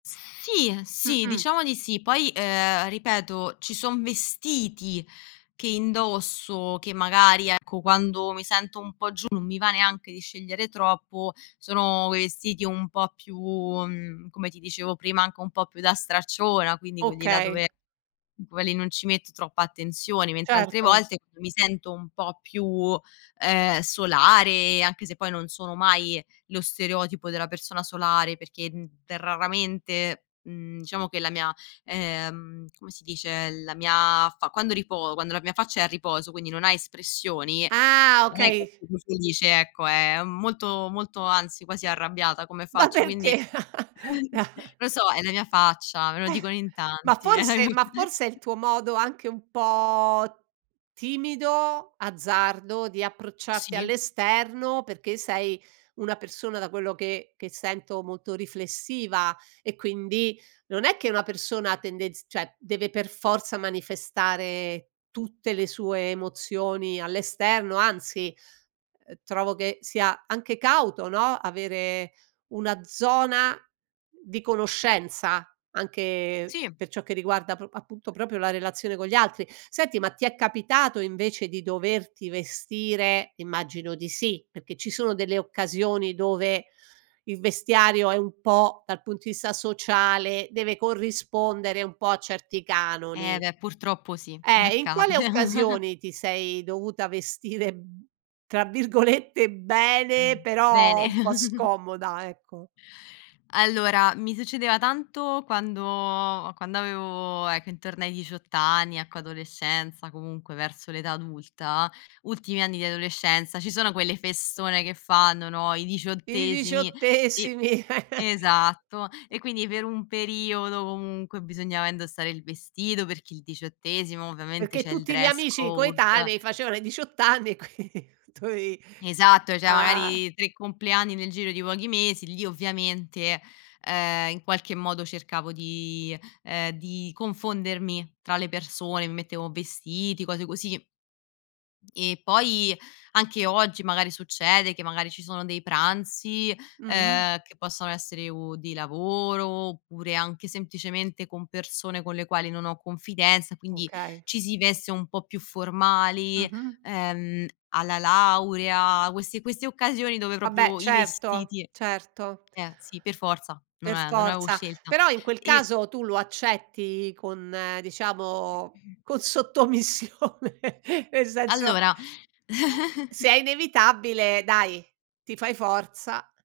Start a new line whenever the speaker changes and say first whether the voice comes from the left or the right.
left: Sì, sì,
right: Mh-mh.
left: diciamo di sì. Poi, ehm, ripeto, ci son vestiti che indosso che magari, ecco, quando mi sento un po' giù non mi va neanche di scegliere troppo. Sono vestiti un po' più mhmm, come ti dicevo prima, anche un po' più da stracciona, quindi quelli là
right: Okay.
left: dove quelli non ci metto troppa attenzione. Mentre altre
right: Certo.
left: volte mi sento un po' più, ehm, solare, anche se poi non sono mai lo stereotipo della persona solare, perché, mhmm, raramente, mhmm diciamo che la mia, ehm come si dice, la mia fa quando ripo quando la mia faccia è a riposo, quindi non ha espressioni,
right: Ah,
left: non è
right: okay.
left: come si dice, ecco, è molto molto, anzi, quasi arrabbiata come
right: Ma
left: faccia, quindi
right: perché?
left: non so, è la mia faccia, me lo
right: Eh.
left: dicono in
right: Ma
left: tanti, è la mia
right: forse ma forse è
left: faccia.
right: il tuo modo anche un po' timido, azzardo, di approcciarti
left: Sì.
right: all'esterno, perché sei una persona, da quello che che sento, molto riflessiva e quindi non è che una persona tendenz cioè, deve per forza manifestare tutte le sue emozioni all'esterno. Anzi, ehm, trovo che sia anche cauto, no, avere una zona di conoscenza anche
left: Sì.
right: per ciò che riguarda pr appunto, proprio la relazione con gli altri. Senti, ma ti è capitato invece di doverti vestire immagino di sì, perché ci sono delle occasioni dove il vestiario è un po' dal punto di vista sociale deve corrispondere un po' a certi
left: Eh
right: canoni.
left: beh, purtroppo sì,
right: Eh, e in
left: accade.
right: quali occasioni ti sei dovuta vestire, mhmm, tra virgolette, “bene”,
left: Mh,
right: però
left: bene.
right: un po' scomoda, ecco?
left: Allora, mi succedeva tanto quando quando avevo, ecco, intorno ai 18 anni, ecco, adolescenza, comunque verso l'età adulta; ultimi anni di adolescenza ci sono quelle festone che fanno, no, i
right: I
left: diciottesimi, e
right: diciottesimi.
left: esatto, e quindi per un periodo comunque bisognava indossare il vestito, perché il diciottesimo ovviamente
right: Perché
left: c'è il
right: tutti gli
left: dress
right: amici
left: code.
right: coetanei facevano i 18 anni, qui tu avi
left: Esatto, cioè
right: ah.
left: magari 3 compleanni nel giro di pochi mesi, lì ovviamente, ehm, in qualche modo cercavo di, ehm di confondermi tra le persone, mi mettevo vestiti, cose così. E poi anche oggi magari succede che magari ci sono dei pranzi,
right: Mh-mh.
left: ehm, che possono essere o di lavoro oppure anche semplicemente con persone con le quali non ho confidenza, quindi
right: Okay.
left: ci si veste un po' più formali,
right: Mh-mh.
left: ehm, alla laurea, queste queste occasioni dove
right: Vabbè
left: proprio i
right: certo.
left: vestiti
right: Certo.
left: eh sì, per forza, non
right: Per
left: av non avevo
right: forza.
left: scelta.
right: Però in quel
left: E
right: caso tu lo accetti con diciamo, con sottomissione, nel senso eh,
left: Allora.
right: se è inevitabile dai, ti fai forza.